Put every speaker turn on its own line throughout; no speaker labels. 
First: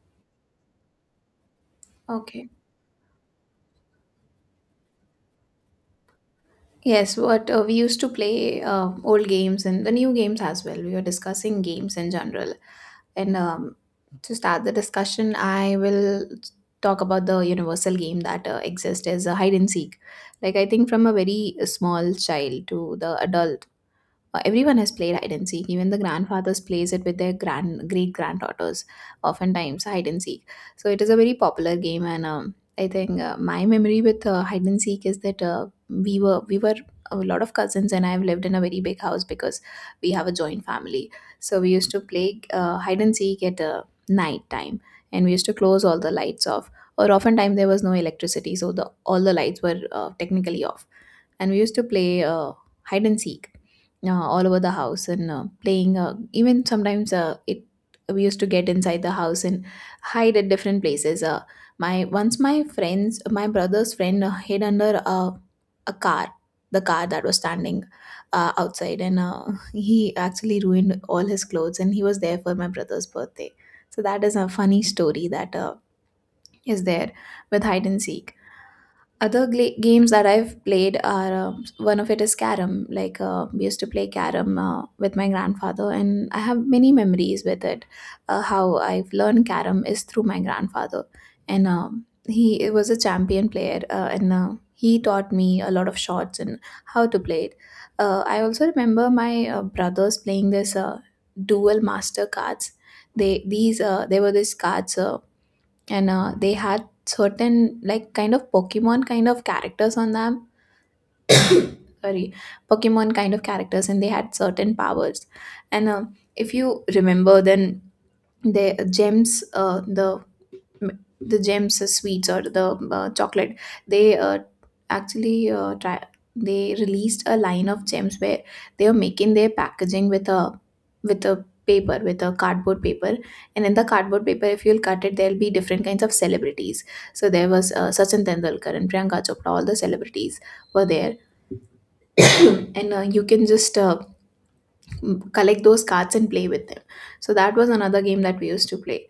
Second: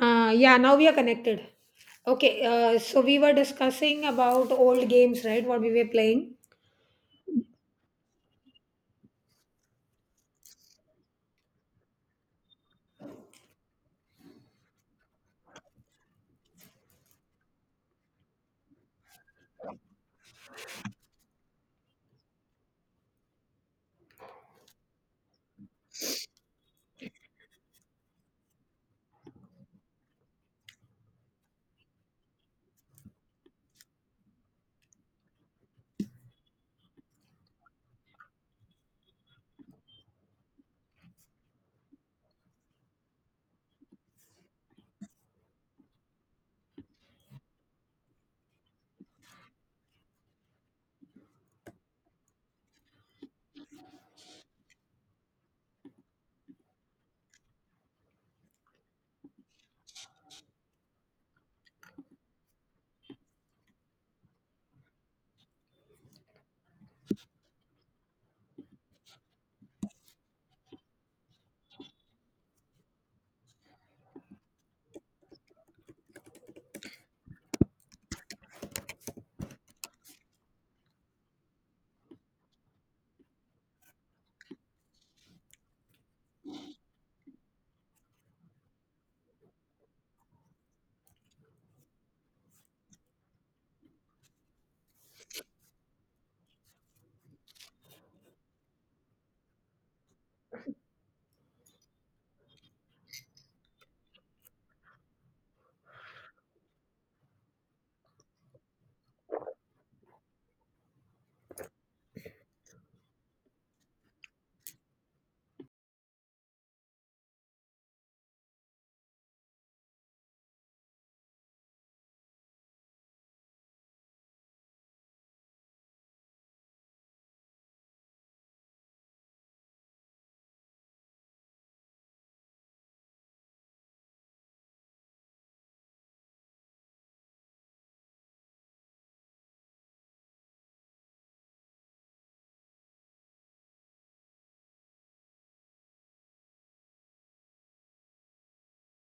Yeah, Now we are connected. Okay,
Okay.
uh, so we were discussing about old games, right? What we were playing.
Yes, what we used to play old games and the new games as well. We were discussing games in general. And To start the discussion, I will talk about the universal game that exists as a hide and seek. Like, I think from a very small child to the adult. Everyone has played hide and seek. Even the grandfathers plays it with their grand great granddaughters. Oftentimes, hide and seek. So it is a very popular game, and I think my memory with hide and seek is that we were a lot of cousins, and I've lived in a very big house because we have a joint family. So we used to play hide and seek at night time, and we used to close all the lights off. Or oftentimes there was no electricity, so the all the lights were technically off, and we used to play hide and seek all over the house, and playing even sometimes it we used to get inside the house and hide at different places. My once my friends my brother's friend hid under a car, the car that was standing outside, and he actually ruined all his clothes, and he was there for my brother's birthday. So that is a funny story that is there with hide and seek. Other games that I've played are one of it is carom. Like we used to play carom with my grandfather, and I have many memories with it. How I've learned carom is through my grandfather, and he was a champion player, and he taught me a lot of shots and how to play it. I also remember my brothers playing this dual master cards. They were these cards. And They had certain, like, kind of pokemon kind of characters on them. Sorry, pokemon kind of characters, and they had certain powers. And If you remember then, the gems, m- the gems sweets or the chocolate. They actually uh, try, they released a line of gems where they were making their packaging with a cardboard paper, and in the cardboard paper if you'll cut it, there'll be different kinds of celebrities. So there was Sachin Tendulkar and Priyanka Chopra, all the celebrities were there. and You can just collect those cards and play with them. So that was another game that we used to play.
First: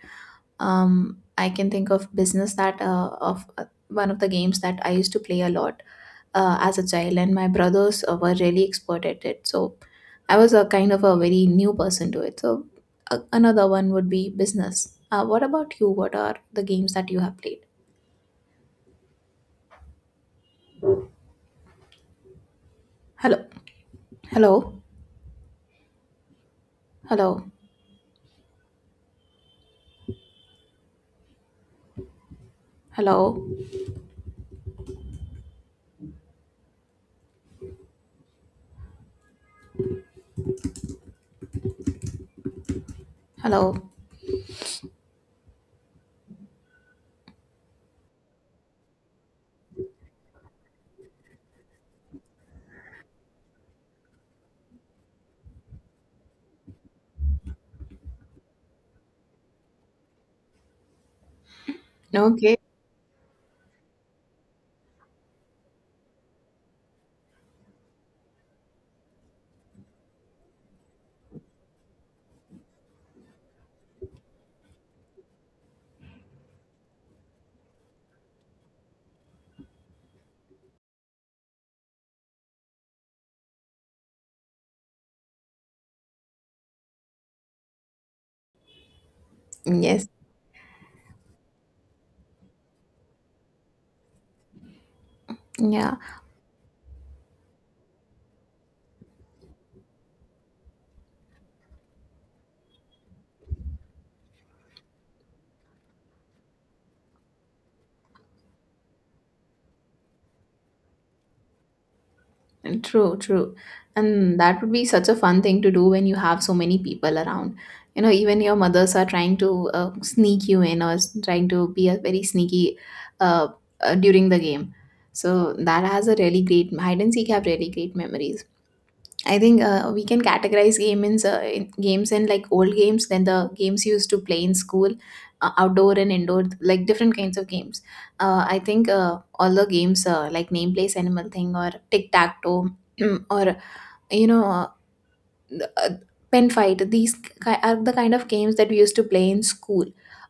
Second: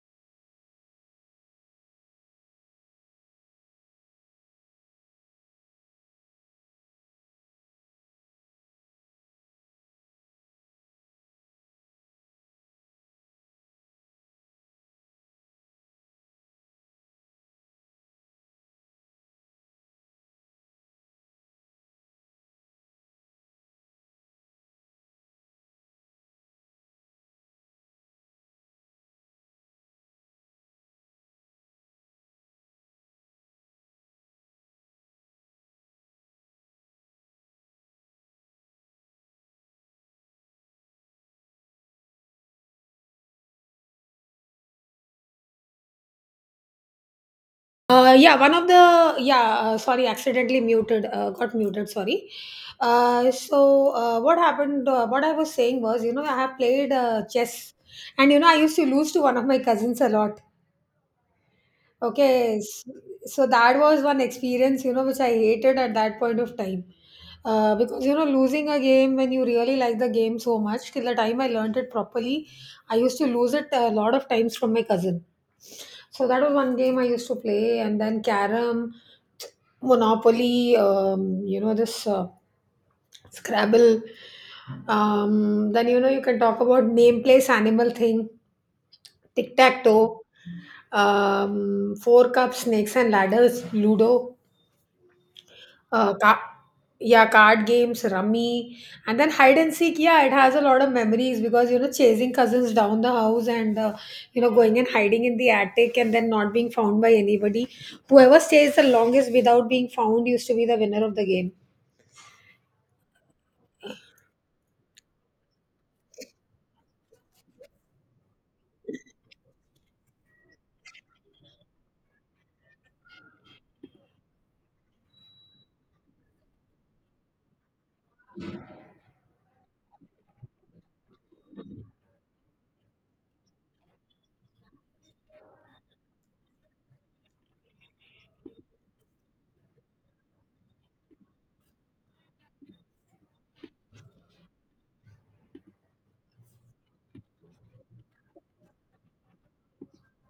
I can think of business that of one of the games that I used to play a lot as a child, and my brothers were really expert at it. So I was a kind of a very new person to it. So another one would be business. What about you? What are the games that you have played? Hello, hello, hello, hello, hello.
Yeah, one of the yeah, sorry, Accidentally muted, got muted. Sorry. What happened? What I was saying was, you know, I have played chess, and you know, I used to lose to one of my cousins a lot.
Okay.
Okay, s- so that was one experience, you know, which I hated at that point of time. Because, you know, losing a game when you really like the game so much, till the time I learned it properly, I used to lose it a lot of times from my cousin. So that was one game I used to play, and then Carom, Monopoly, you know, this Scrabble. Then, you know, you can talk about name, place, animal thing, tic tac toe,
Yes.
four Cups, snakes and ladders, Ludo,
Yeah.
uh, ca- yeah, card games, rummy, and then hide and seek. Yeah, it has a lot of memories because you know chasing cousins down the house, and you know going and hiding in the attic and then not being found by anybody. Whoever stays the longest without being found used to be the winner of the game.
And true, true. And that would be such a fun thing to do when you have so many people around. You know, even your mothers are trying to sneak you in, or trying to be a very sneaky uh, during the game. So that has a really great hide and seek, have really great memories. I think we can categorize games in, like, old games, then the games you used to play in school, outdoor and indoor, like different kinds of games. I think all the games like name place animal thing, or tic tac toe, or you know uh, pen fight, these are the kind of games that we used to play in school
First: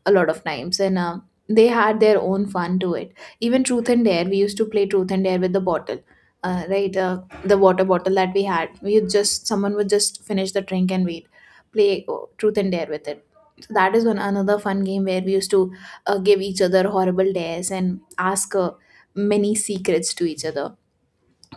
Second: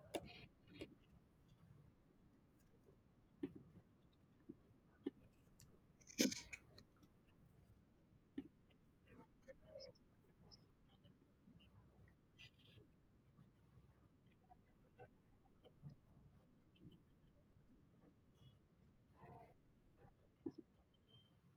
a lot of times, and they had their own fun to it. Even truth and dare, we used to play truth and dare with the bottle, uh, right uh, the water bottle that we had. We would just, someone would just finish the drink and we'd play truth and dare with it. So that is one another fun game where we used to give each other horrible dares and ask many secrets to each other.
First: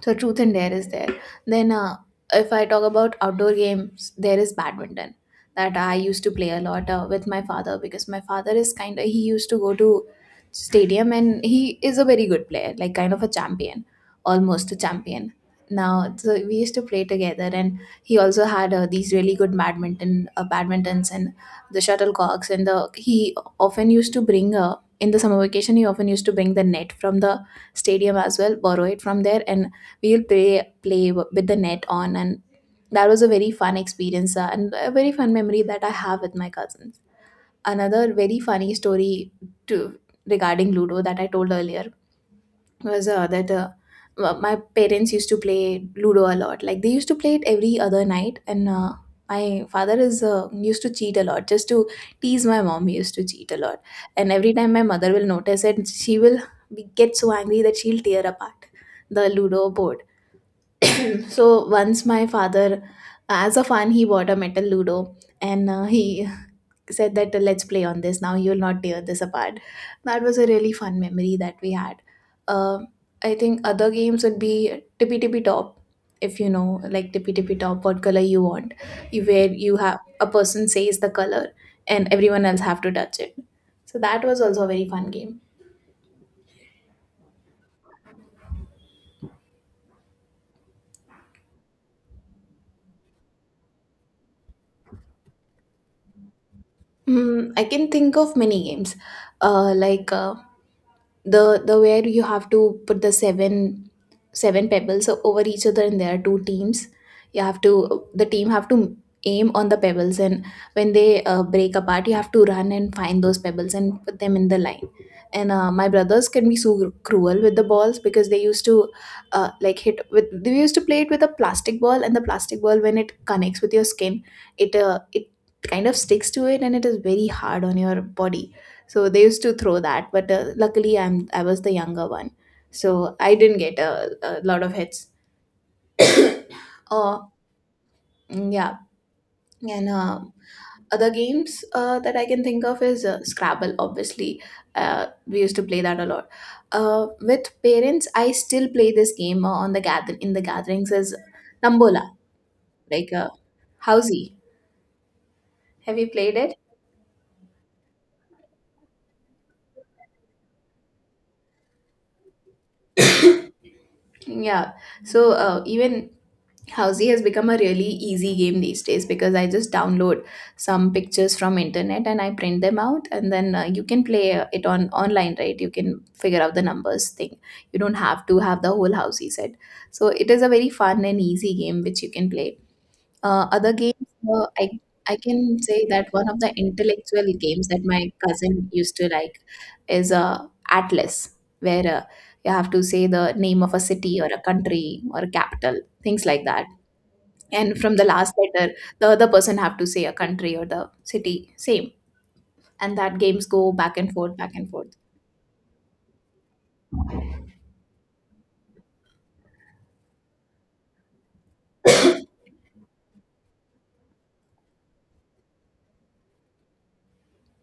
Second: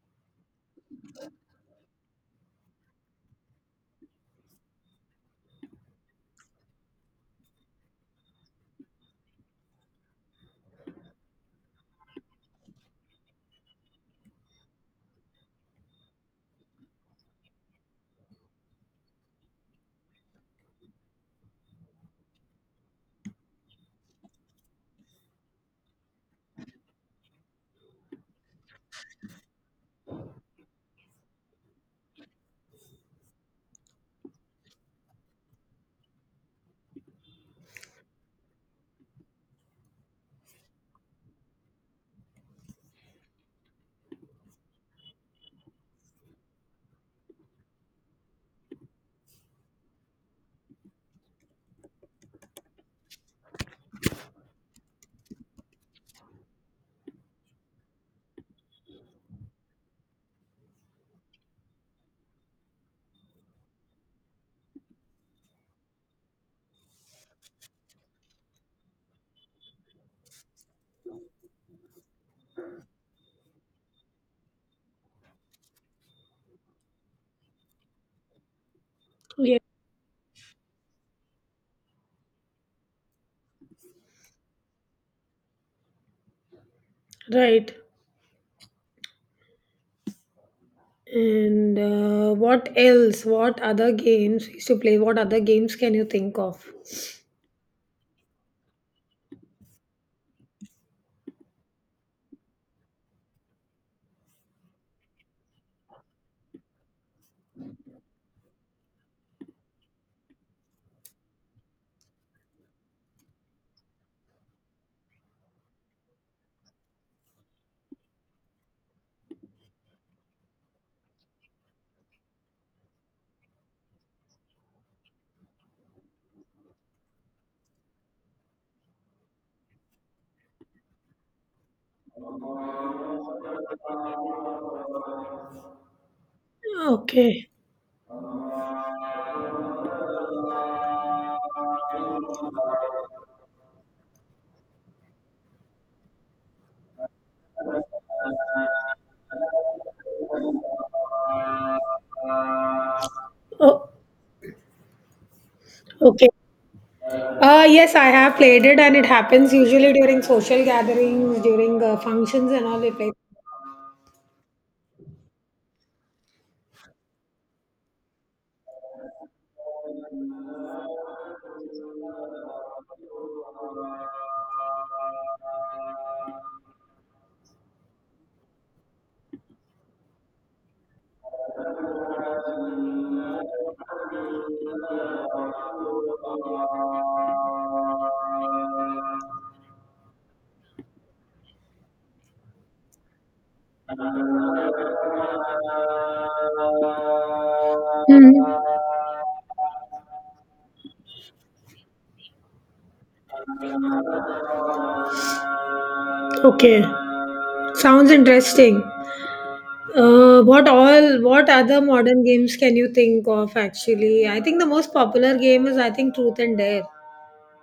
So truth and dare is there. Then if I talk about outdoor games, there is badminton that I used to play a lot with my father, because my father is kind of, he used to go to stadium, and he is a very good player, like kind of a champion, almost a champion. Now, so we used to play together, and he also had these really good badminton, badmintons, and the shuttlecocks, and the he often used to bring in the summer vacation. He often used to bring the net from the stadium as well, borrow it from there, and we will play with the net on, and that was a very fun experience, and a very fun memory that I have with my cousins. Another very funny story, to, regarding ludo that I told earlier, was my parents used to play ludo a lot. Like, they used to play it every other night, and my father is, used to cheat a lot just to tease my mom. He used to cheat a lot, and every time my mother will notice it, she will be, get so angry that she'll tear apart the ludo board. So once my father, as a fun, he bought a metal Ludo, and he said that, let's play on this. Now you'll not tear this apart. That was a really fun memory that we had. Um I think other games would be tippy tippy top. If you know, like tippy tippy top, what color you want, you, where
Yeah,
you have a person says the color, and everyone else have to touch it. So that was also a very fun game.
right. And What else? What other games we used to play? What other games can you think of?
Mm, I can think of many games, like. The where you have to put the seven pebbles over each other, and there are two teams. You have to, the team have to aim on the pebbles, and when they break apart, you have to run and find those pebbles and put them in the line. And my brothers can be so cruel with the balls, because they used to like hit with, they used to play it with a plastic ball, and the plastic ball, when it connects with your skin, it kind of sticks to it, and it is very hard on your body. So they used to throw that, but luckily I was the younger one, so I didn't get a lot of hits. uh
Okay.
yeah. And other games that I can think of is scrabble, obviously. We used to play that a lot with parents. I still play this game on the gather in the gatherings is tambola, like uh,
Oh.
housey. Have you
Okay.
played it?
Yes, I have played it, and it happens usually during social gatherings, during functions, and all. They play.
Yeah. So even Housey has become a really easy game these days, because I just download some pictures from internet and I print them out, and then you can play it on online, right? You can figure out the numbers thing. You don't have to have the whole Housey set. So it is a very fun and easy game which you can play. Other games, I can say that one of the intellectual games that my cousin used to like is Atlas, where you have to say the name of a city or a country or a capital, things like that, and from the last
Hmm.
letter the other person have to say a country or the city same, and that games go back and forth, back and forth.
Okay. Sounds interesting. What all? What other modern games can you think of? Actually, I think the most popular game is I think Truth and Dare.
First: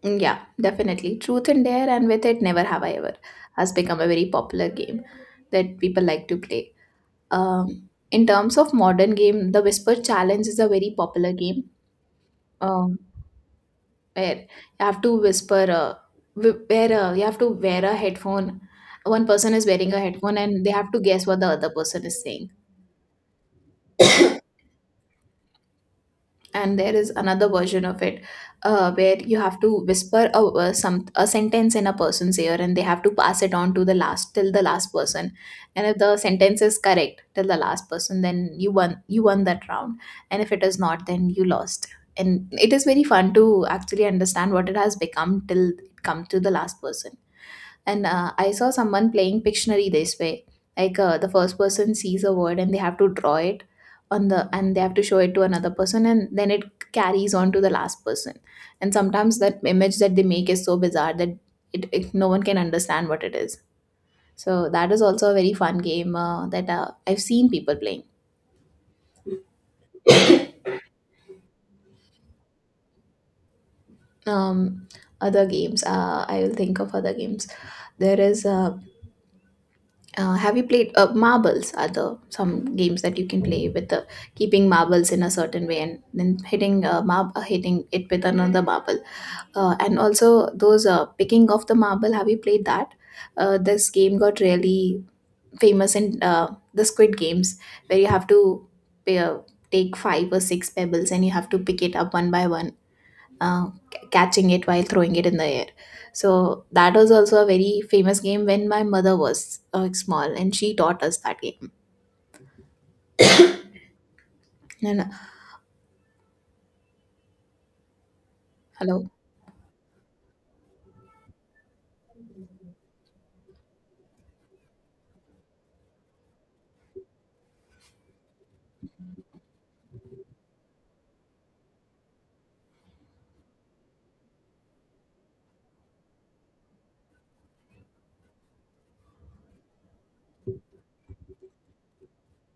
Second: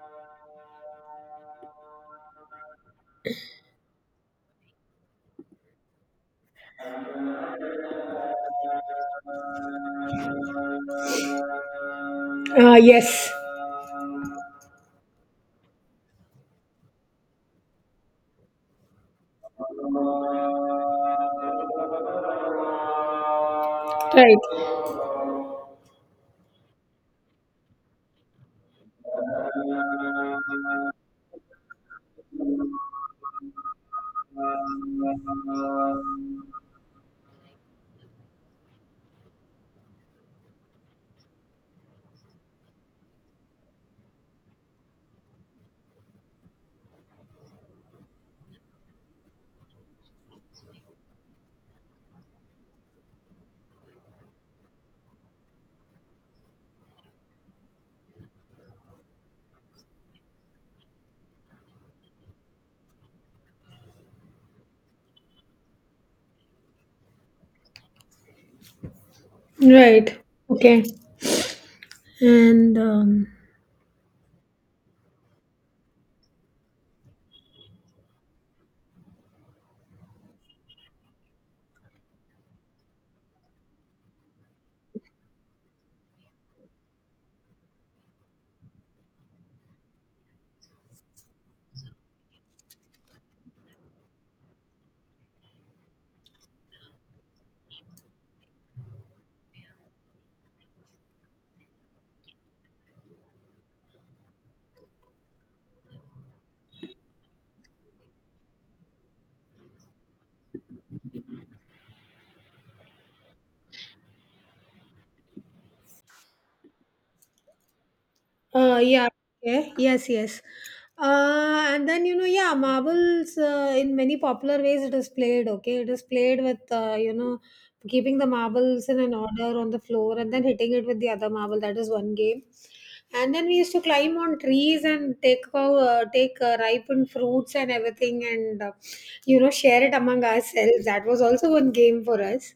Mm, yeah, definitely truth and dare, and with it, never have I ever has become a very popular game that people like to play. In terms of modern game, the whisper challenge is a very popular game, um,
Yes.
where you have to whisper, wh- where you have to wear a headphone. One person is wearing a headphone and they have to guess what the other person is saying.
Right.
And there is another version of it, where you have to whisper a sentence in a person's ear, and they have to pass it on to the last, till the last person. And if the sentence is correct till the last person, then you won that round, and if it is not, then you lost. And it is very fun to actually understand what it has become till it come to the last person. And I saw someone playing Pictionary this way. The first person sees a word and they have to draw it on the and they have to show it to another person, and then it carries on to the last person. And sometimes that image that they make is so bizarre that it no one can understand what it is. So that is also a very fun game that I've seen people playing.
Right. Okay. And
Um, Other games, I will think of other games. There is Have you played marbles? Are the some games that you can play with the keeping marbles in a certain way and then hitting hitting it with another marble? And also those picking off the marble. Have you played that? This game got really famous in the Squid Games, where you have to pay, uh, take five or six pebbles and you have to pick it up one by one, catching it while throwing it in the air. So that was also a very famous game when my mother was small, and she taught us that game. And
Uh,
Hello,
yeah, okay. Yes, yes. And then, you know, yeah, marbles in many popular ways it is played, okay? It is played with, you know, keeping the marbles in an order on the floor and then hitting it with the other marble. That is one game. And then we used to climb on trees and take ripened fruits and everything, and you know, share it among ourselves. That was also one game for us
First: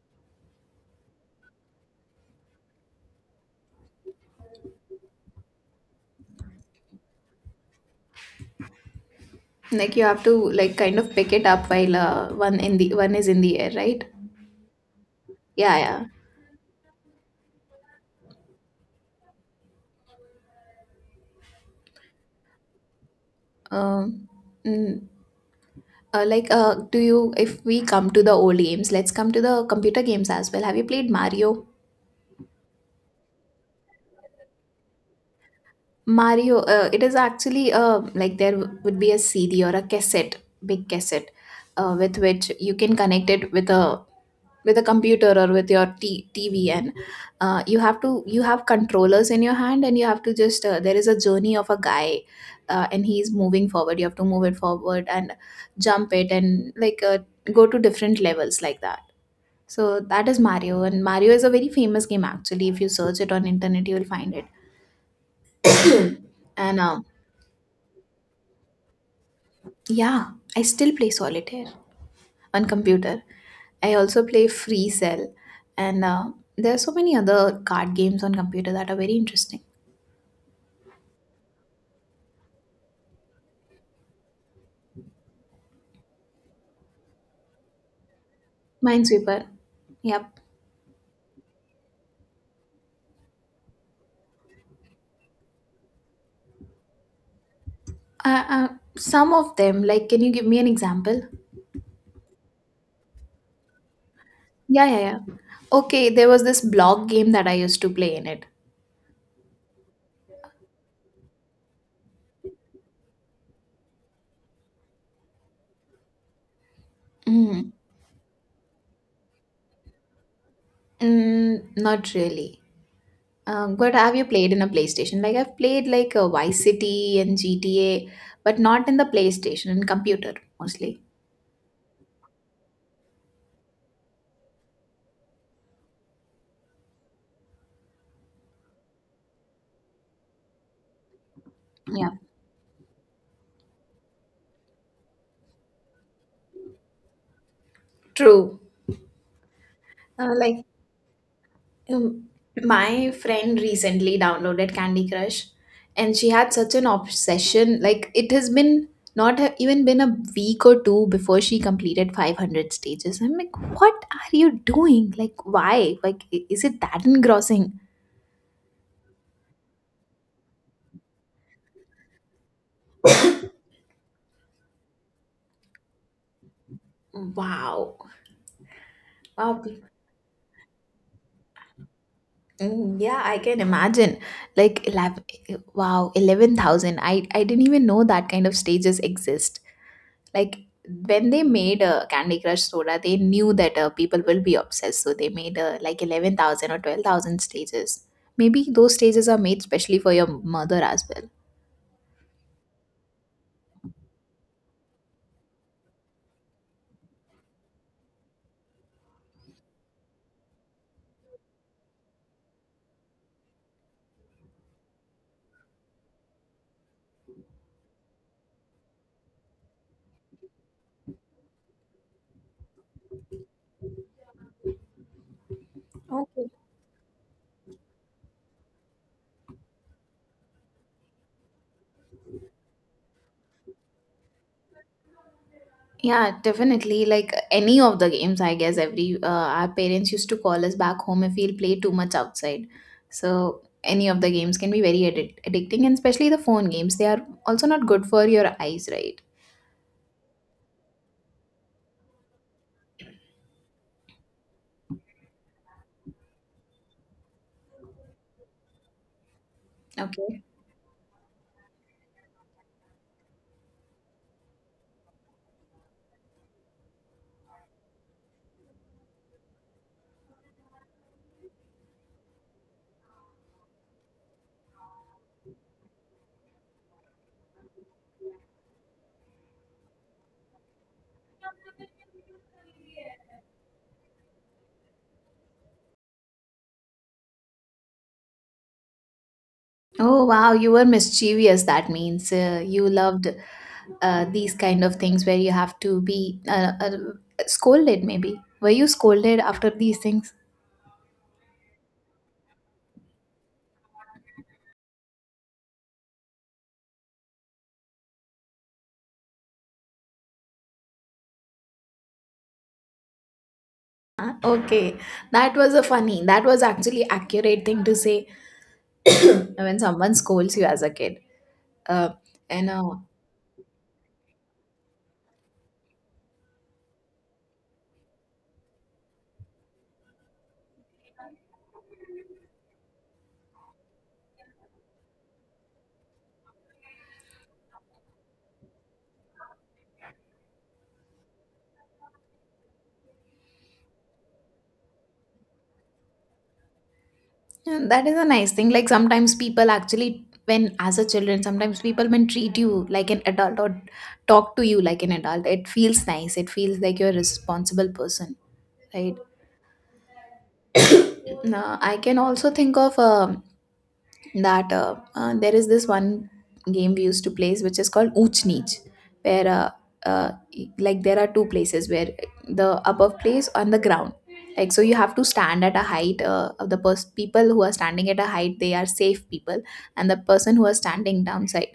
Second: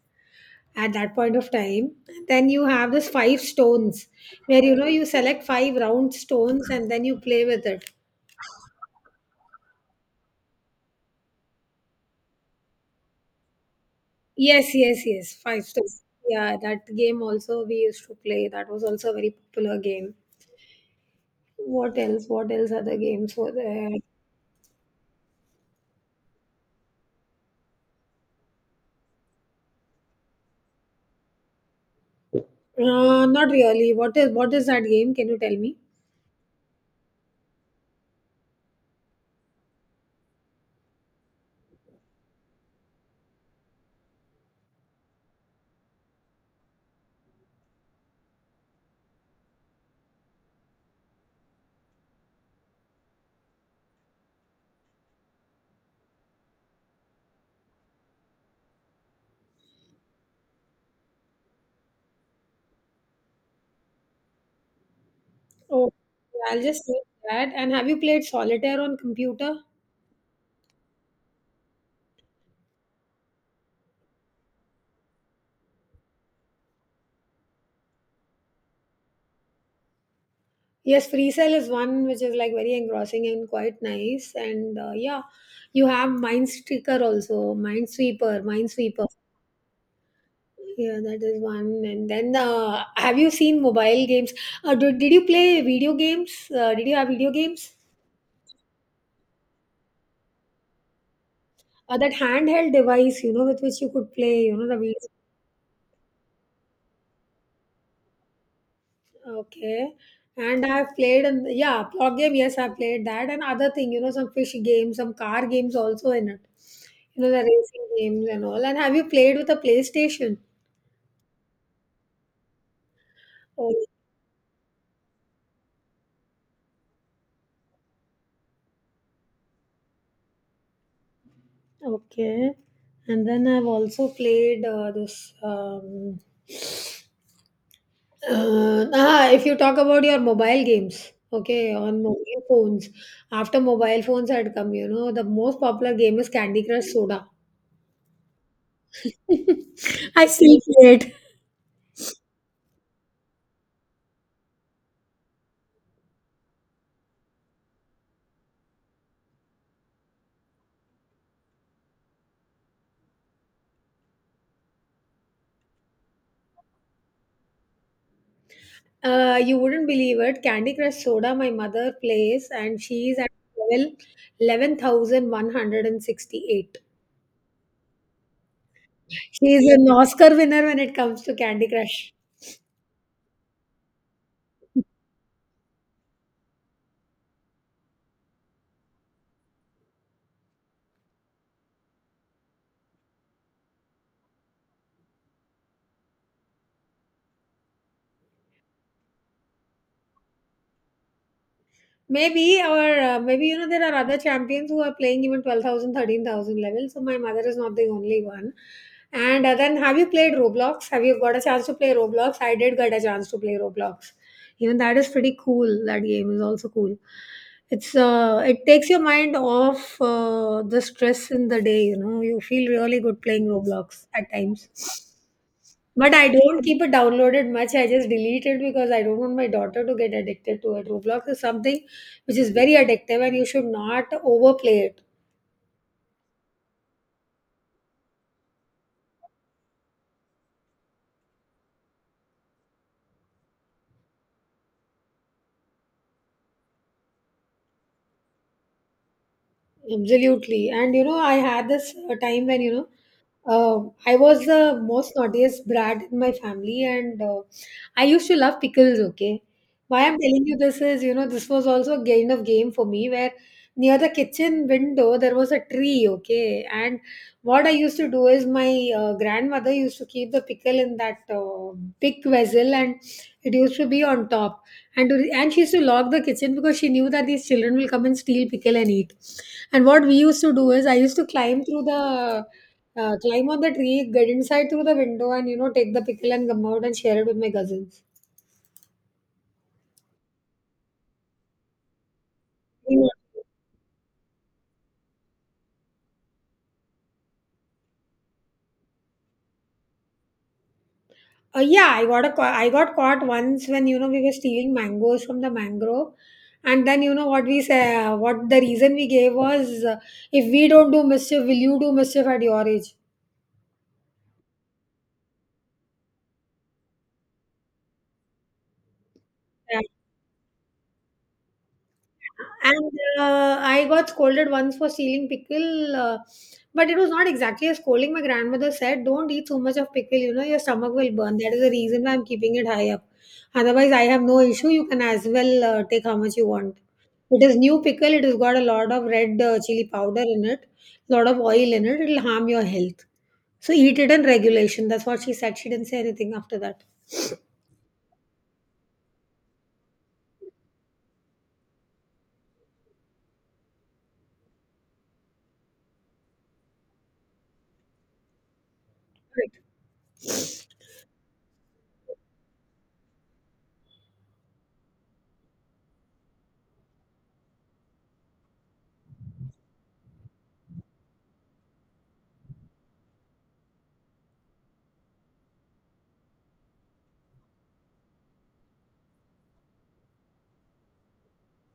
at that point of time. Then you have this five stones, where you know you select five round stones and then you play with it.
like you have to like kind of pick it up while one is in the air, right?
Yes, yes, yes, five
Yeah,
stones,
yeah.
yeah, that game also we used to play. That was also a very popular game. What else? What else are the games for there?
Um, mm, do you? If we come to the old games, let's come to the computer games as well. Have you played Mario?
Not really, what is that game, can you tell me?
Mario, it is actually like there would be a CD or a cassette, big cassette, with which you can connect it with a computer or with your TV, and you have controllers in your hand, and you have to just there is a journey of a guy, and he's moving forward. You have to move it forward and jump it, and go to different levels like that. So that is Mario, and Mario is a very famous game actually. If you search it on internet, you will find it.
Oh, I'll
and
just say that. And have you played solitaire on computer?
Yeah, I still play solitaire on computer. I also play Free Cell, and there are so many other card games on computer that are very interesting.
Yes, free cell is one which is like very engrossing and quite nice. And yeah, you have Mind sticker also, Mind Sweeper, Mind Sweeper.
Minesweeper. Yep.
Yeah, that is one. And then have you seen mobile games? Did you play video games? Did you have video games?
Uh, uh, some of them, like, can you give me an example?
That handheld device, you know, with which you could play, you know, the
Yeah,
video.
yeah, yeah. Okay, there was this block game that I used to play in it.
Okay. And I've played in, yeah, plot game, yes, I've played that, and other thing, you know, some fish games, some car games also in it. You know, the
Mm.
racing games and all. And have you played with a PlayStation?
Mm, not really.
Oh,
But have you played in a PlayStation? Like I've played like a Vice City and GTA, but not in the PlayStation, in computer mostly.
okay. And then I've also played this ah, If you talk about your mobile games, okay, on
Yeah,
mobile phones. After mobile phones had come, you know, the most popular game is Candy Crush Soda.
true.
I
Uh,
still
like
play it.
um, my friend recently downloaded Candy Crush, and she had such an obsession. Like it has been not ha- even been a week or two before she completed 500 stages. I'm like, what are you doing? Like, why? Like, is it that engrossing?
You wouldn't believe it. Candy Crush Soda, my mother plays, and she's at level 11,168.
Wow.
She
Wow.
is
pe-
an Oscar winner when it comes to Candy Crush.
Mm, yeah, I can imagine. Like, 11, wow, 11,000. I didn't even know that kind of stages exist. Like when they made a Candy Crush Soda, they knew that people will be obsessed, so they made like 11,000 or 12,000 stages. Maybe those stages are made specially for your mother as well.
Maybe, or maybe you know there are other champions who are playing even twelve thousand thirteen thousand 13,000 level. So my mother is not the only one. And Then have you played Roblox? Have you got a chance to play Roblox? I did get a chance to play Roblox. Even that is pretty cool. That game is also cool. It's it takes your mind off the stress in the day. You know, you feel really good playing Roblox at times. But I don't keep it downloaded much. I just delete it because I don't want my daughter to get addicted to it. Roblox is something which is very addictive and you should not overplay it.
Yeah, definitely. Like any of the games, I guess, every our parents used to call us back home if we'll play too much outside. So any of the games can be very addicting, and especially the phone games, they are also not good for your eyes, right?
Absolutely. And you know, I had this time when, you know, Uh, I was the most naughtiest brat in my family, and I used to love pickles. Okay, why I'm
Okay.
telling you this is, you know, this was also a kind of game for me where near the kitchen window there was a tree. Okay, and what I used to do is my grandmother used to keep the pickle in that big vessel, and it used to be on top. And she used to lock the kitchen because she knew that these children will come and steal pickle and eat. And what we used to do is I used to climb through the climb on the tree, get inside through the window, and you know, take the pickle and come out and share it with my cousins.
Oh wow, you were mischievous. That means you
Yeah.
loved these kind of things where you have to be scolded. Maybe were you scolded after these things?
I got caught once when you know we were stealing mangoes from the mangrove, and then you know what we say, what the reason we gave was, if we don't do mischief, will you do mischief at your age?
Huh? Okay, that was a funny that was actually accurate thing to say when someone scolds you as a kid. uh, and
And
uh,
I got scolded once for stealing pickle, but it was not exactly a scolding. My grandmother said, "Don't eat so much of pickle, you know, your stomach will burn. That is the reason why I'm keeping it high up. Otherwise, I have no issue. You can as well take how much you want. It is new pickle, it has got a lot of red chili powder in it, lot of oil in it. It'll harm your health. So eat it in regulation." That's what she said. She didn't say anything after that.
and that is a nice thing. Like sometimes people actually when as a children, sometimes people when treat you like an adult or talk to you like an adult, it feels nice, it feels like you're a responsible person, right? Now I can also think of that there is this one game we used to play which is called ooch neech, where uh, there are two places where the above place and the ground, like so you have to stand at a height people who are standing at a height, they are safe people, and the person who are standing downside,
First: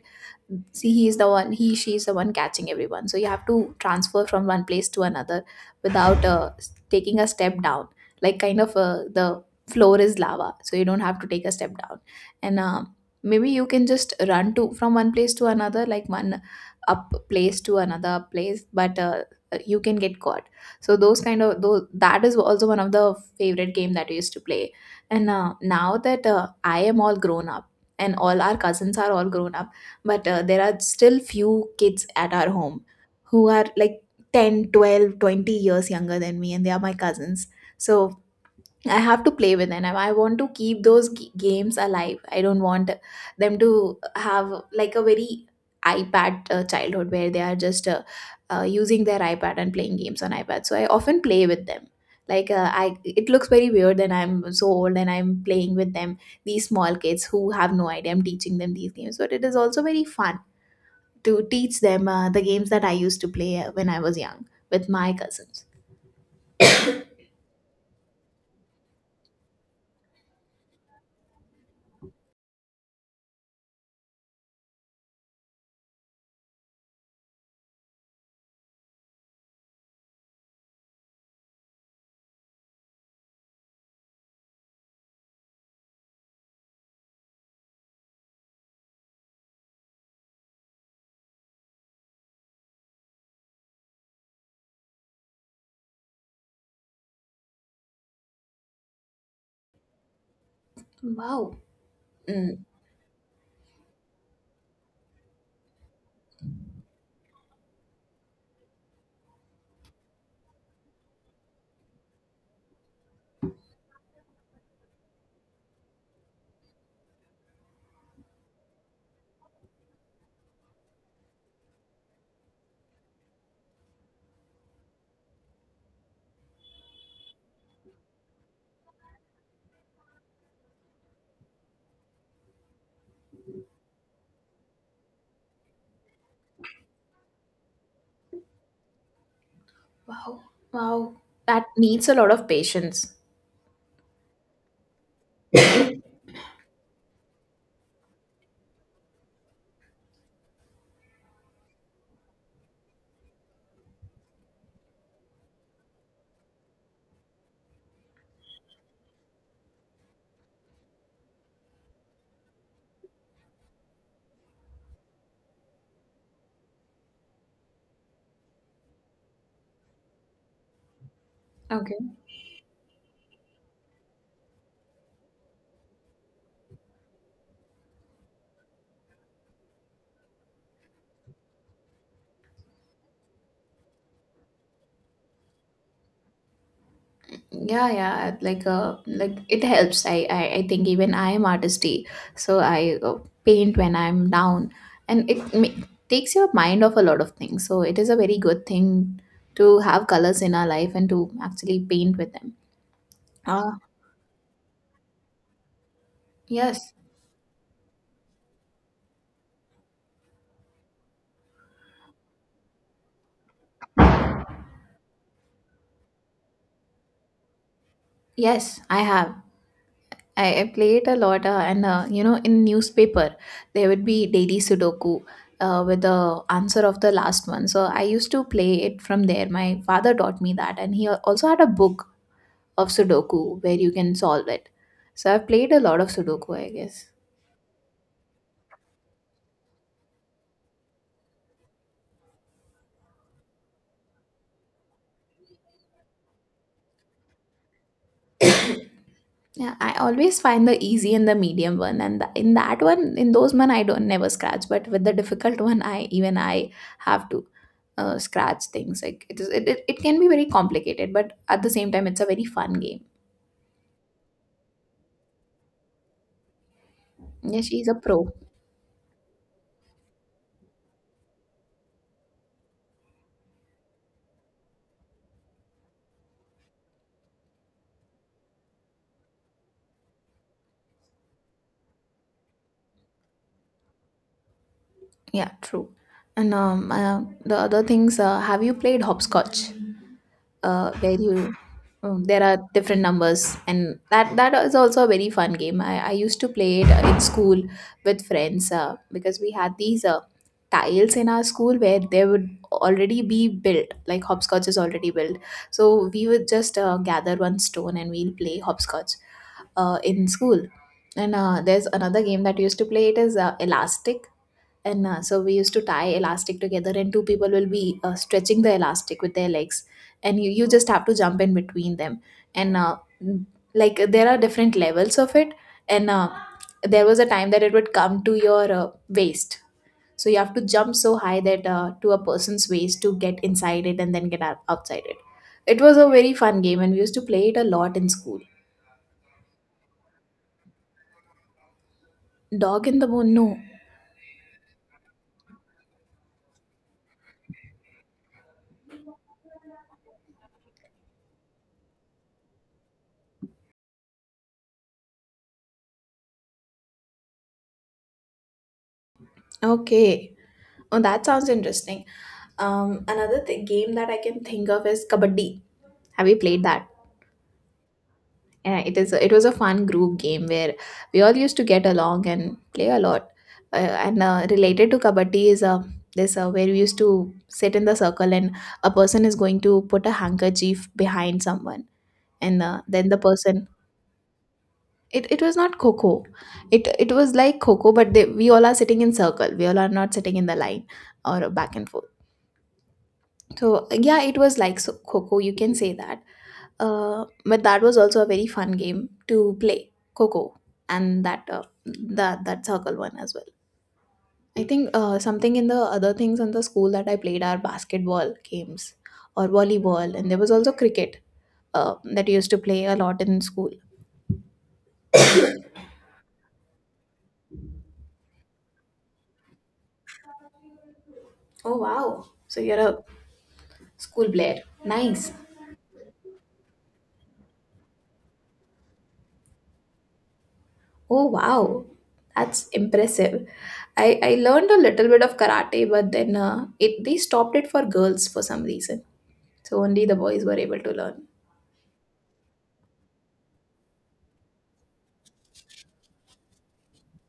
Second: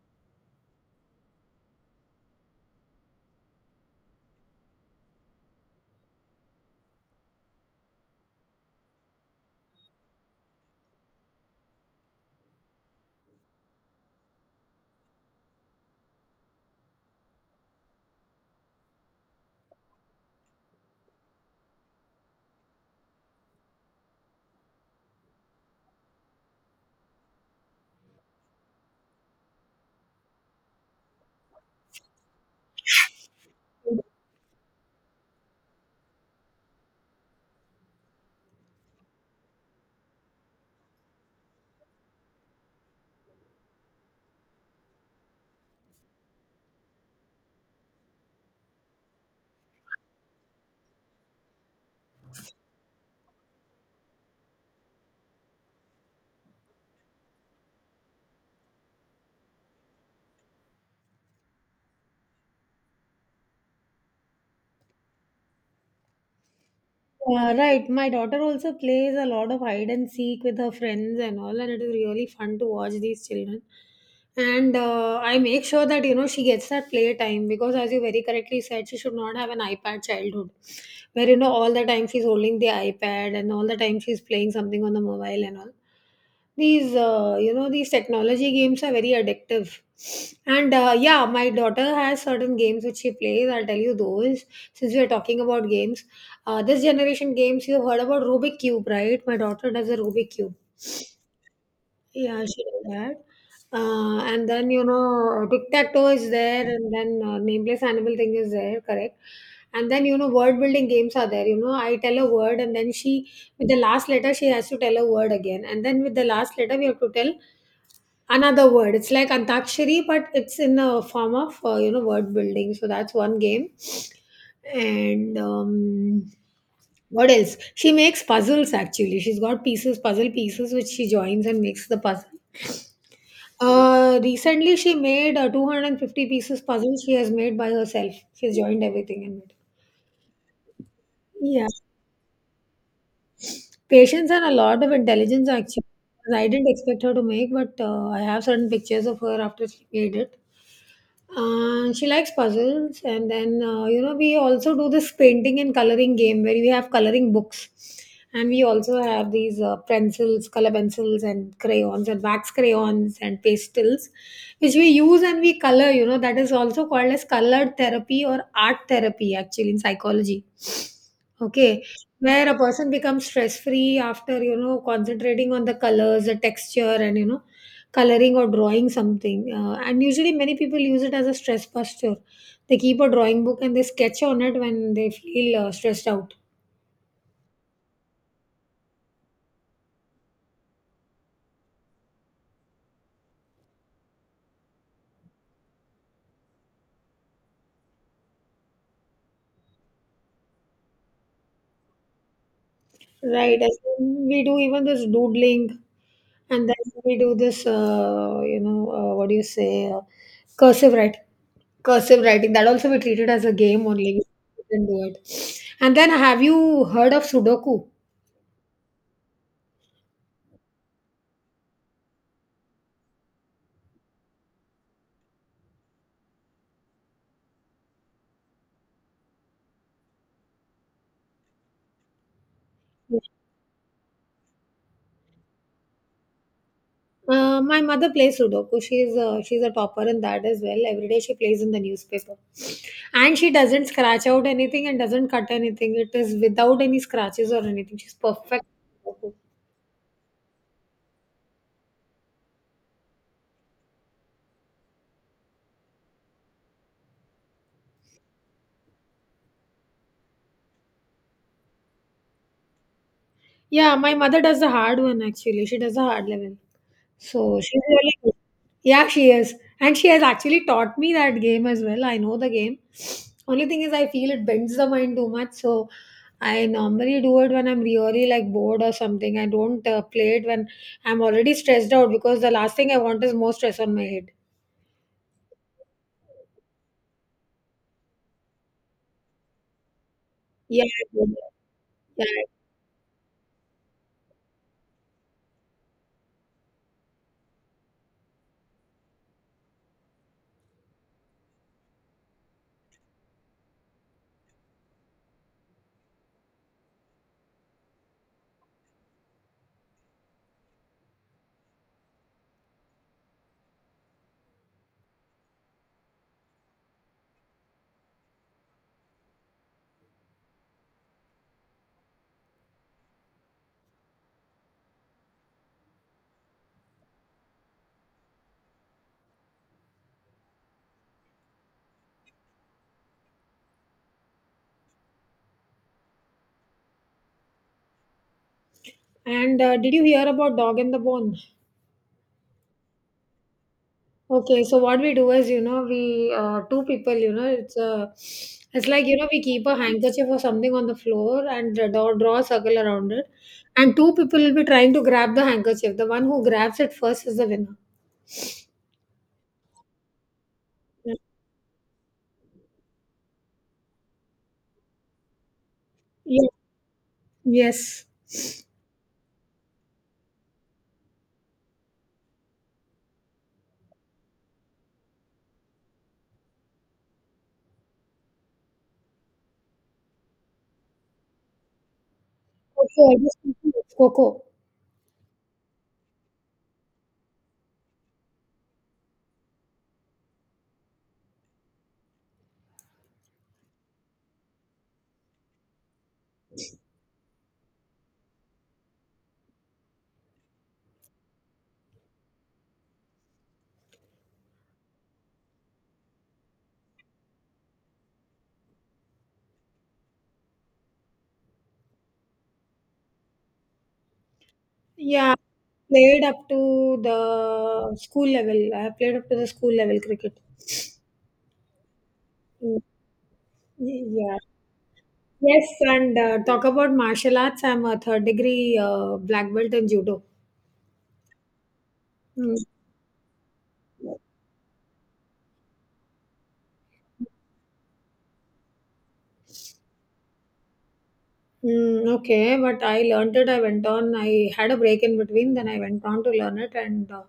see he she is the one catching everyone. So you have to transfer from one place to another without taking a step down, like kind of the floor is lava, so you don't have to take a step down. And Maybe you can just run to from one place to another, like one up place to another place, but you can get caught. So those kind of those, that is also one of the favorite game that we used to play. And Now that I am all grown up, and all our cousins are all grown up, but there are still few kids at our home who are like 10, 12, 20 years younger than me, and they are my cousins. So I have to play with them, and I want to keep those games alive. I don't want them to have like a very iPad childhood, where they are just using their iPad and playing games on iPad. So I often play with them. I it looks very weird that I'm so old and I'm playing with them, these small kids who have no idea. I'm teaching them these games, but it is also very fun to teach them the games that I used to play when I was young with my cousins.
Right. My daughter also plays a lot of hide and seek with her friends and all, and it is really fun to watch these children. And I make sure that you know she gets that play time because, as you very correctly said, she should not have an iPad childhood, where you know all the time she's holding the iPad and all the time she's playing something on the mobile and all. These you know these technology games are very addictive. And Yeah, my daughter has certain games which she plays. I'll tell you those since we are talking about games. This generation games, you've heard about Rubik Cube, right? My daughter does a Rubik Cube.
Wow.
Yeah, she
Mm.
does that. And then, you know, tic-tac-toe is there, and then nameless animal thing is there, correct? And then, you know, word building games are there. You know, I tell a word, and then she, with the last letter, she has to tell a word again. And then with the last letter, we have to tell another word. It's like antakshari, but it's in a form of, you know, word building. So that's one game. And what else, she makes puzzles. Actually, she's got pieces puzzle pieces which she joins and makes the puzzle. Uh, recently she made a 250 pieces puzzle. She has made by herself, she's joined everything and made
Wow. Wow.
it.
That
Yeah,
needs a lot of patience.
patience and a lot of intelligence, actually. I didn't expect her to make, but I have certain pictures of her after she made it. She likes puzzles, and then you know we also do this painting and coloring game where we have coloring books, and we also have these pencils, color pencils, and crayons and wax crayons and pastels, which we use and we color. You know that is also called as colored therapy or art therapy actually in psychology. Okay,
Okay.
where a person becomes stress free after you know concentrating on the colors, the texture, and you know coloring or drawing something. And usually, many people use it as a stress buster. They keep a drawing book and they sketch on it when they feel stressed out.
Yeah, yeah. Like it helps. I think even I am artisty. So I paint when I'm down, and it takes your mind off a lot of things. So it is a very good thing to have colors in our life and to actually paint with them.
Right.
Ah,
As in we do even this doodling, and
yes.
then we do this, you know, what do you say, cursive writing. Cursive writing, that also we treat it as a game only. We didn't do it. And then, have you heard of Sudoku?
Yes, I have. I played a lot, and you know, in newspaper there would be daily Sudoku with the answer of the last one. So I used to play it from there. My father taught me that, and he also had a book of Sudoku where you can solve it. So I've played a lot of Sudoku, I guess.
My mother plays Sudoku. She's a topper in that as well. Every day she plays in the newspaper, and she doesn't scratch out anything and doesn't cut anything. It is without any scratches or anything. She's perfect.
Yeah, I always find the easy and the medium one, and the, in that one, in those one, I don't never scratch. But with the difficult one, I have to scratch things. Like it is, it can be very complicated, but at the same time, it's a very fun game.
Yeah, my mother does the hard one actually. She does the hard level, so
Yeah,
she's
she's a
really
pro.
good. Yeah, she is. And she has actually taught me that game as well. I know the game. Only thing is, I feel it bends the mind too much. So I normally do it when I'm really like bored or something. I don't play it when I'm already stressed out because the last thing I want is more stress on my head.
Yeah, true. And The other things, have you played hopscotch?
Yeah. I
Where
do that.
you, there
Yeah.
are different numbers, and that is also a very fun game. I used to play it in school with friends because we had these tiles in our school where they would already be built, like hopscotch is already built. So we would just gather one stone and we'll play hopscotch in school. And There's another game that we used to play. It is elastic, and so we used to tie elastic together and two people will be stretching the elastic with their legs, and you just have to jump in between them, and there are different levels of it, and there was a time that it would come to your waist, so you have to jump so high that to a person's waist to get inside it and then get out, outside it. It was a very fun game, and we used to play it a lot in school.
And did you hear about Dog and the Bone?
Dog in the bone? No.
Okay, so what we do is, you know, we two people, you know, it's like you know, we keep a handkerchief or something on the floor and draw a circle around it, and two people will be trying to grab the handkerchief. The one who grabs it first is the winner.
Okay. Oh, that sounds interesting. Another game that I can think of is kabaddi. Have you
Yeah.
played that?
Yes.
Yeah, it is. It was a fun group game where we all used to get along and play a lot. And Related to kabaddi is this where we used to sit in the circle and a person is going to put a handkerchief behind someone, and then
Okay,
the
I just think
person.
it's Coco.
It was not coco. It was like coco, but we all are sitting in circle. We all are not sitting in the line or back and forth. So yeah, it was like Coco. You can say that. But that was also a very fun game to play Coco and that circle one as well. I think something in the other things in the school that I played are basketball games or volleyball, and there was also cricket that I used to play a lot in school.
Yeah, I played up to the school level. I played up to the school level cricket.
Oh wow. So you're
Mm,
a school
yeah.
player. Nice.
Yes, and talk about martial arts. I'm a third degree black belt in judo.
Oh wow,
Mm,
that's impressive. I learned a little bit of karate, but then it they stopped it for girls for some reason. So only the boys were able to learn.
okay, but I learned it. I went on. I had a break in between. Then I went on to learn it. And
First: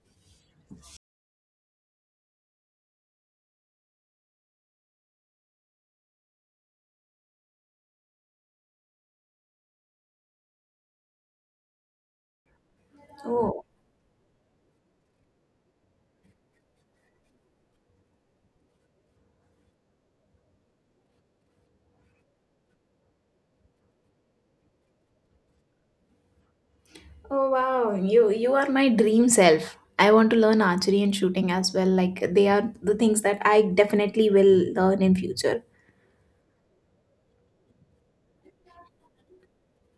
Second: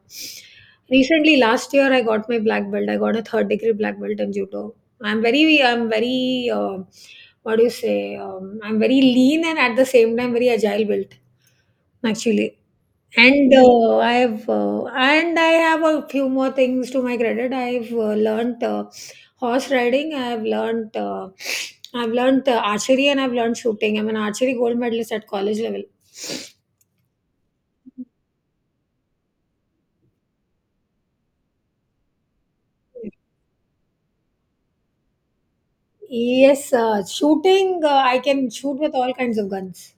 recently, last year, I got my black belt. I got a third degree black belt in judo. I'm very, what do you say? I'm very lean and at the same time very agile built. Actually. And
Oh,
I've and I have a few more things to my credit. I've learned horse riding. I've learned archery and I've learned shooting. I'm an archery gold medalist at college level.
oh wow, you are my dream self. I want to learn archery and shooting as well. Like they are the things that I definitely will learn in future.
Yes, shooting. I can shoot with all kinds of guns.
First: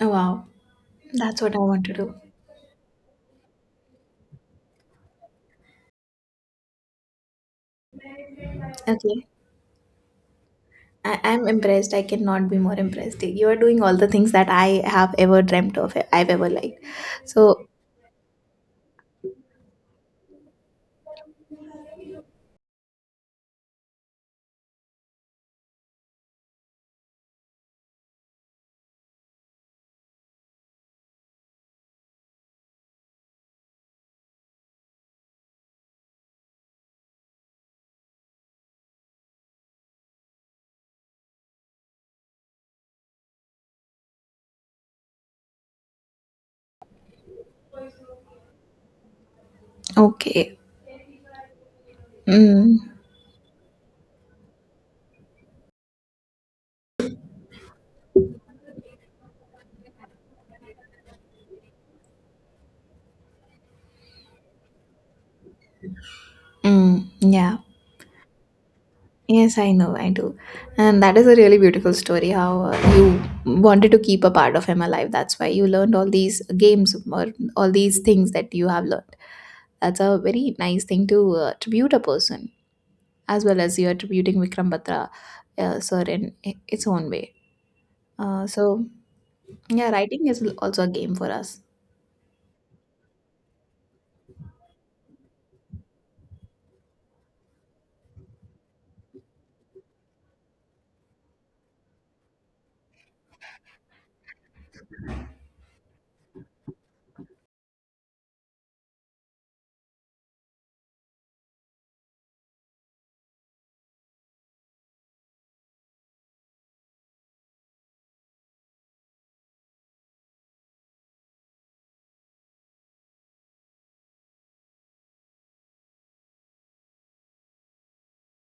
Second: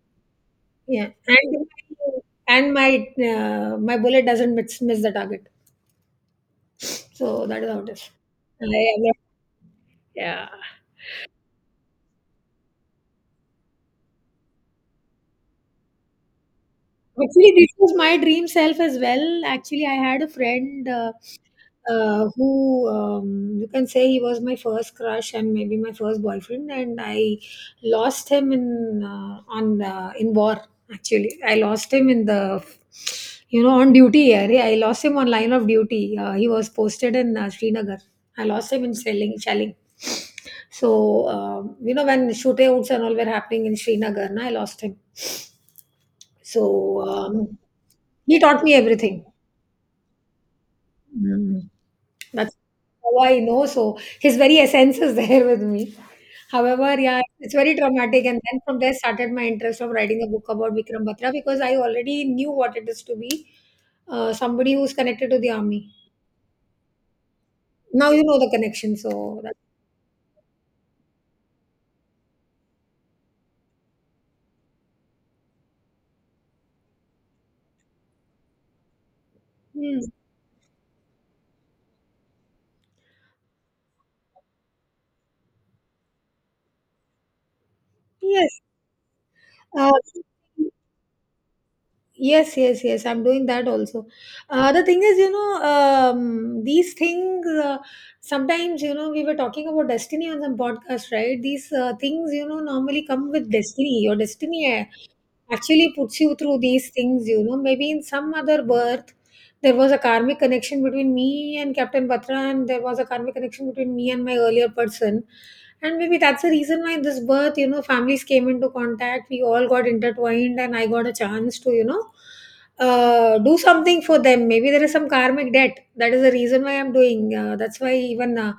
Oh wow,
Yeah,
that's what I
and
want to do.
and my my bullet doesn't miss the target. So that is how it is. I,
Okay.
yeah.
I'm impressed. I cannot be more impressed. You are doing all the things that I have ever dreamt of, I've ever liked.
Actually,
So
this was my dream self as well. Actually, I had a friend who you can say he was my first crush and maybe my first boyfriend, and I lost him in on in war. Actually, I lost him in the you know on duty. Yeah, I lost him on line of duty. He was posted in Srinagar. I lost him in shelling. Shelling. So you know when shootouts and all were happening in Srinagar, na, I lost him. So, um, he taught me everything.
okay.
Mm. That's
Mm,
how I know. So his very essence is there with me. However, yeah, it's very traumatic. And then from there started my interest of writing a book about Vikram Batra because I already knew what it is to be somebody who's connected to the army.
mm, yeah.
Now you know the connection. So that,
Yes, I know, I do. And that is a really beautiful story how you wanted to keep a part of him alive. That's why you learned all these games or all these things that you have learned. That's
hmm,
a very nice thing to tribute a person, as well as you're tributing Vikram Batra, sir, in its own way. Uh,
yes.
so, yeah,
Uh,
writing is also a game for us.
yes, yes, yes. I'm doing that also. The thing is, you know, these things, sometimes, you know, we were talking about destiny on some podcast, right? These things, you know, normally come with destiny. Your destiny actually puts you through these things, you know. Maybe in some other birth, there was a karmic connection between me and Captain Batra, and there was a karmic connection between me and my earlier person. And maybe that's the reason why this birth, you know, families came into contact, we all got intertwined, and I got a chance to, you know, do something for them. Maybe there is some karmic debt. That is the reason why I'm doing. That's why even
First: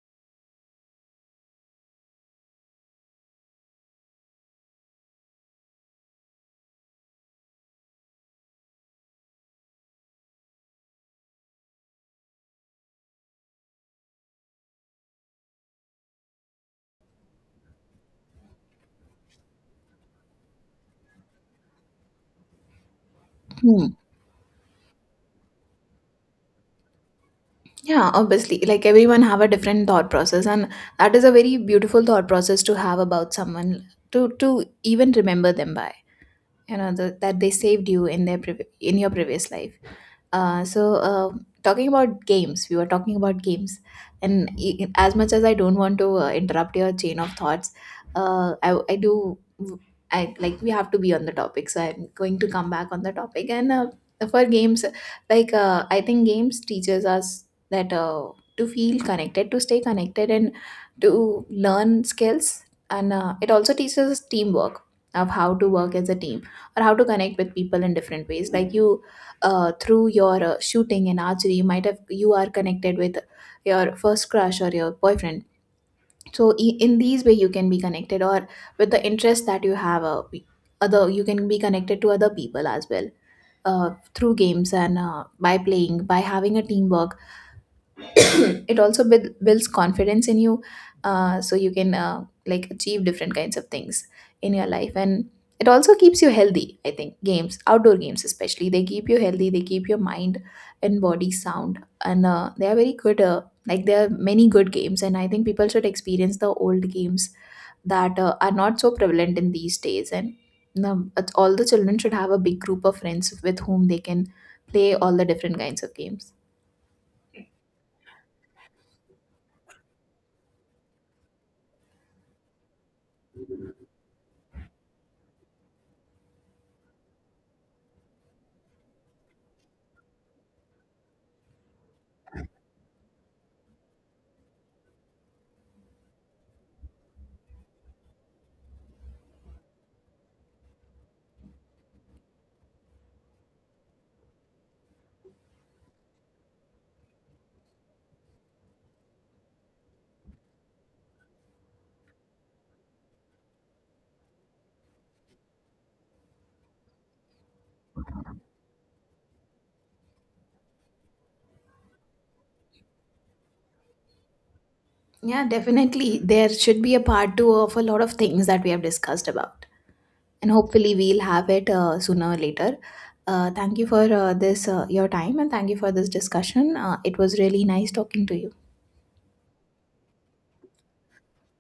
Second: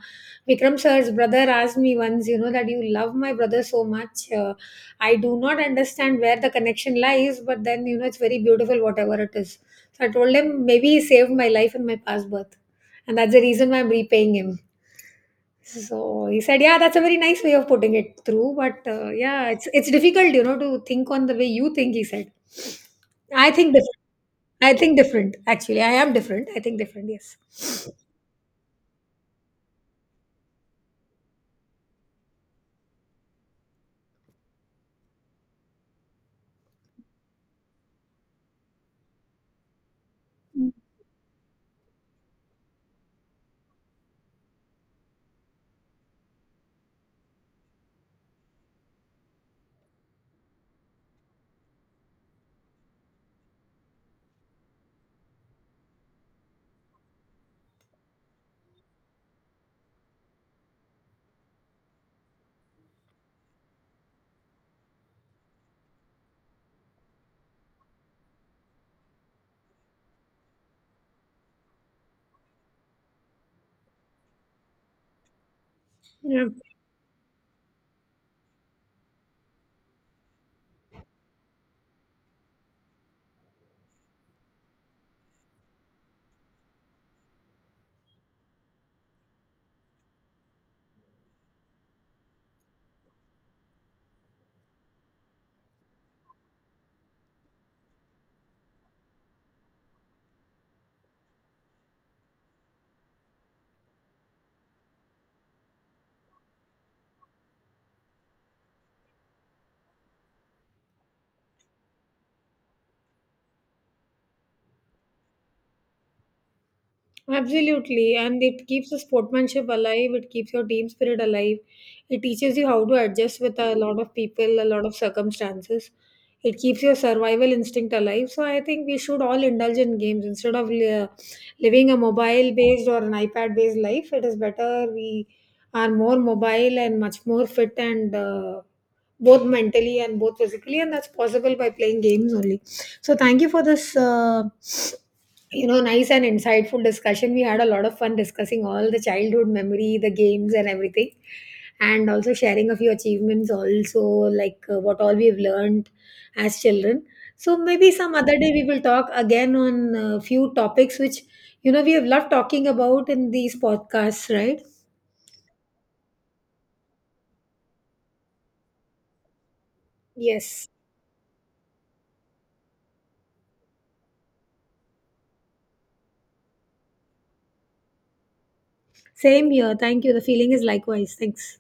Vikram sir's brother asked me once, you know, that you love my brother so much. I do not understand where the connection lies, but then you know it's very beautiful, whatever it is. So I told him maybe he saved my life in my past birth, and that's the reason why I'm repaying him. So he said, "Yeah, that's a very nice way of putting it through, but yeah, it's difficult, you know, to think on the way you think." He said, "I think different. I think different. Actually, I am different. I think different. Yes.
Yeah, obviously, like everyone have a different thought process, and that is a very beautiful thought process to have about someone to even remember them by. You know that they saved you in their in your previous life. Uh, so, uh, talking about games, we were talking about games, and as much as I don't want to interrupt your chain of thoughts, I do. I like we have to be on the topic, so I'm going to come back on the topic. And for games, like I think games teaches us that to feel connected, to stay connected, and to learn skills, and it also teaches us teamwork of how to work as a team or how to connect with people in different ways. Like you through your shooting and archery you might have you are connected with your first crush or your boyfriend, so
Yeah.
in these way you can be connected or with the interest that you have other you can be connected to other people as well, uh, through games and by playing by having a teamwork. It also builds confidence in you, so you can like achieve different kinds of things in your life. And it also keeps you healthy. I think games, outdoor games especially, they keep you healthy, they keep your mind and body sound. And they are very good. Like there are many good games and I think people should experience the old games that are not so prevalent in these days. And you know, all the children should have a big group of friends with whom they can play all the different kinds of games.
Absolutely, and it keeps the sportsmanship alive. It keeps your team spirit alive. It teaches you how to adjust with a lot of people, a lot of circumstances. It keeps your survival instinct alive. So I think we should all indulge in games instead of living a mobile-based or an iPad-based life. It is better we are more mobile and much more fit and both mentally and both physically, and that's possible by playing games only. So thank you for this. You know, nice and insightful discussion. We had a lot of fun discussing all the childhood memory, the games and everything, and also sharing a few achievements also, like what all we've learned as children. So maybe some other day we will talk again on a few topics which you know we have loved talking about in these podcasts, right?
Yeah, definitely. There should be a part two of a lot of things that we have discussed about. And
Yes,
hopefully we'll have it sooner or later. Thank you for your time, and thank you for this discussion. It was really nice talking to you.
same here. Thank you. The feeling is likewise. Thanks.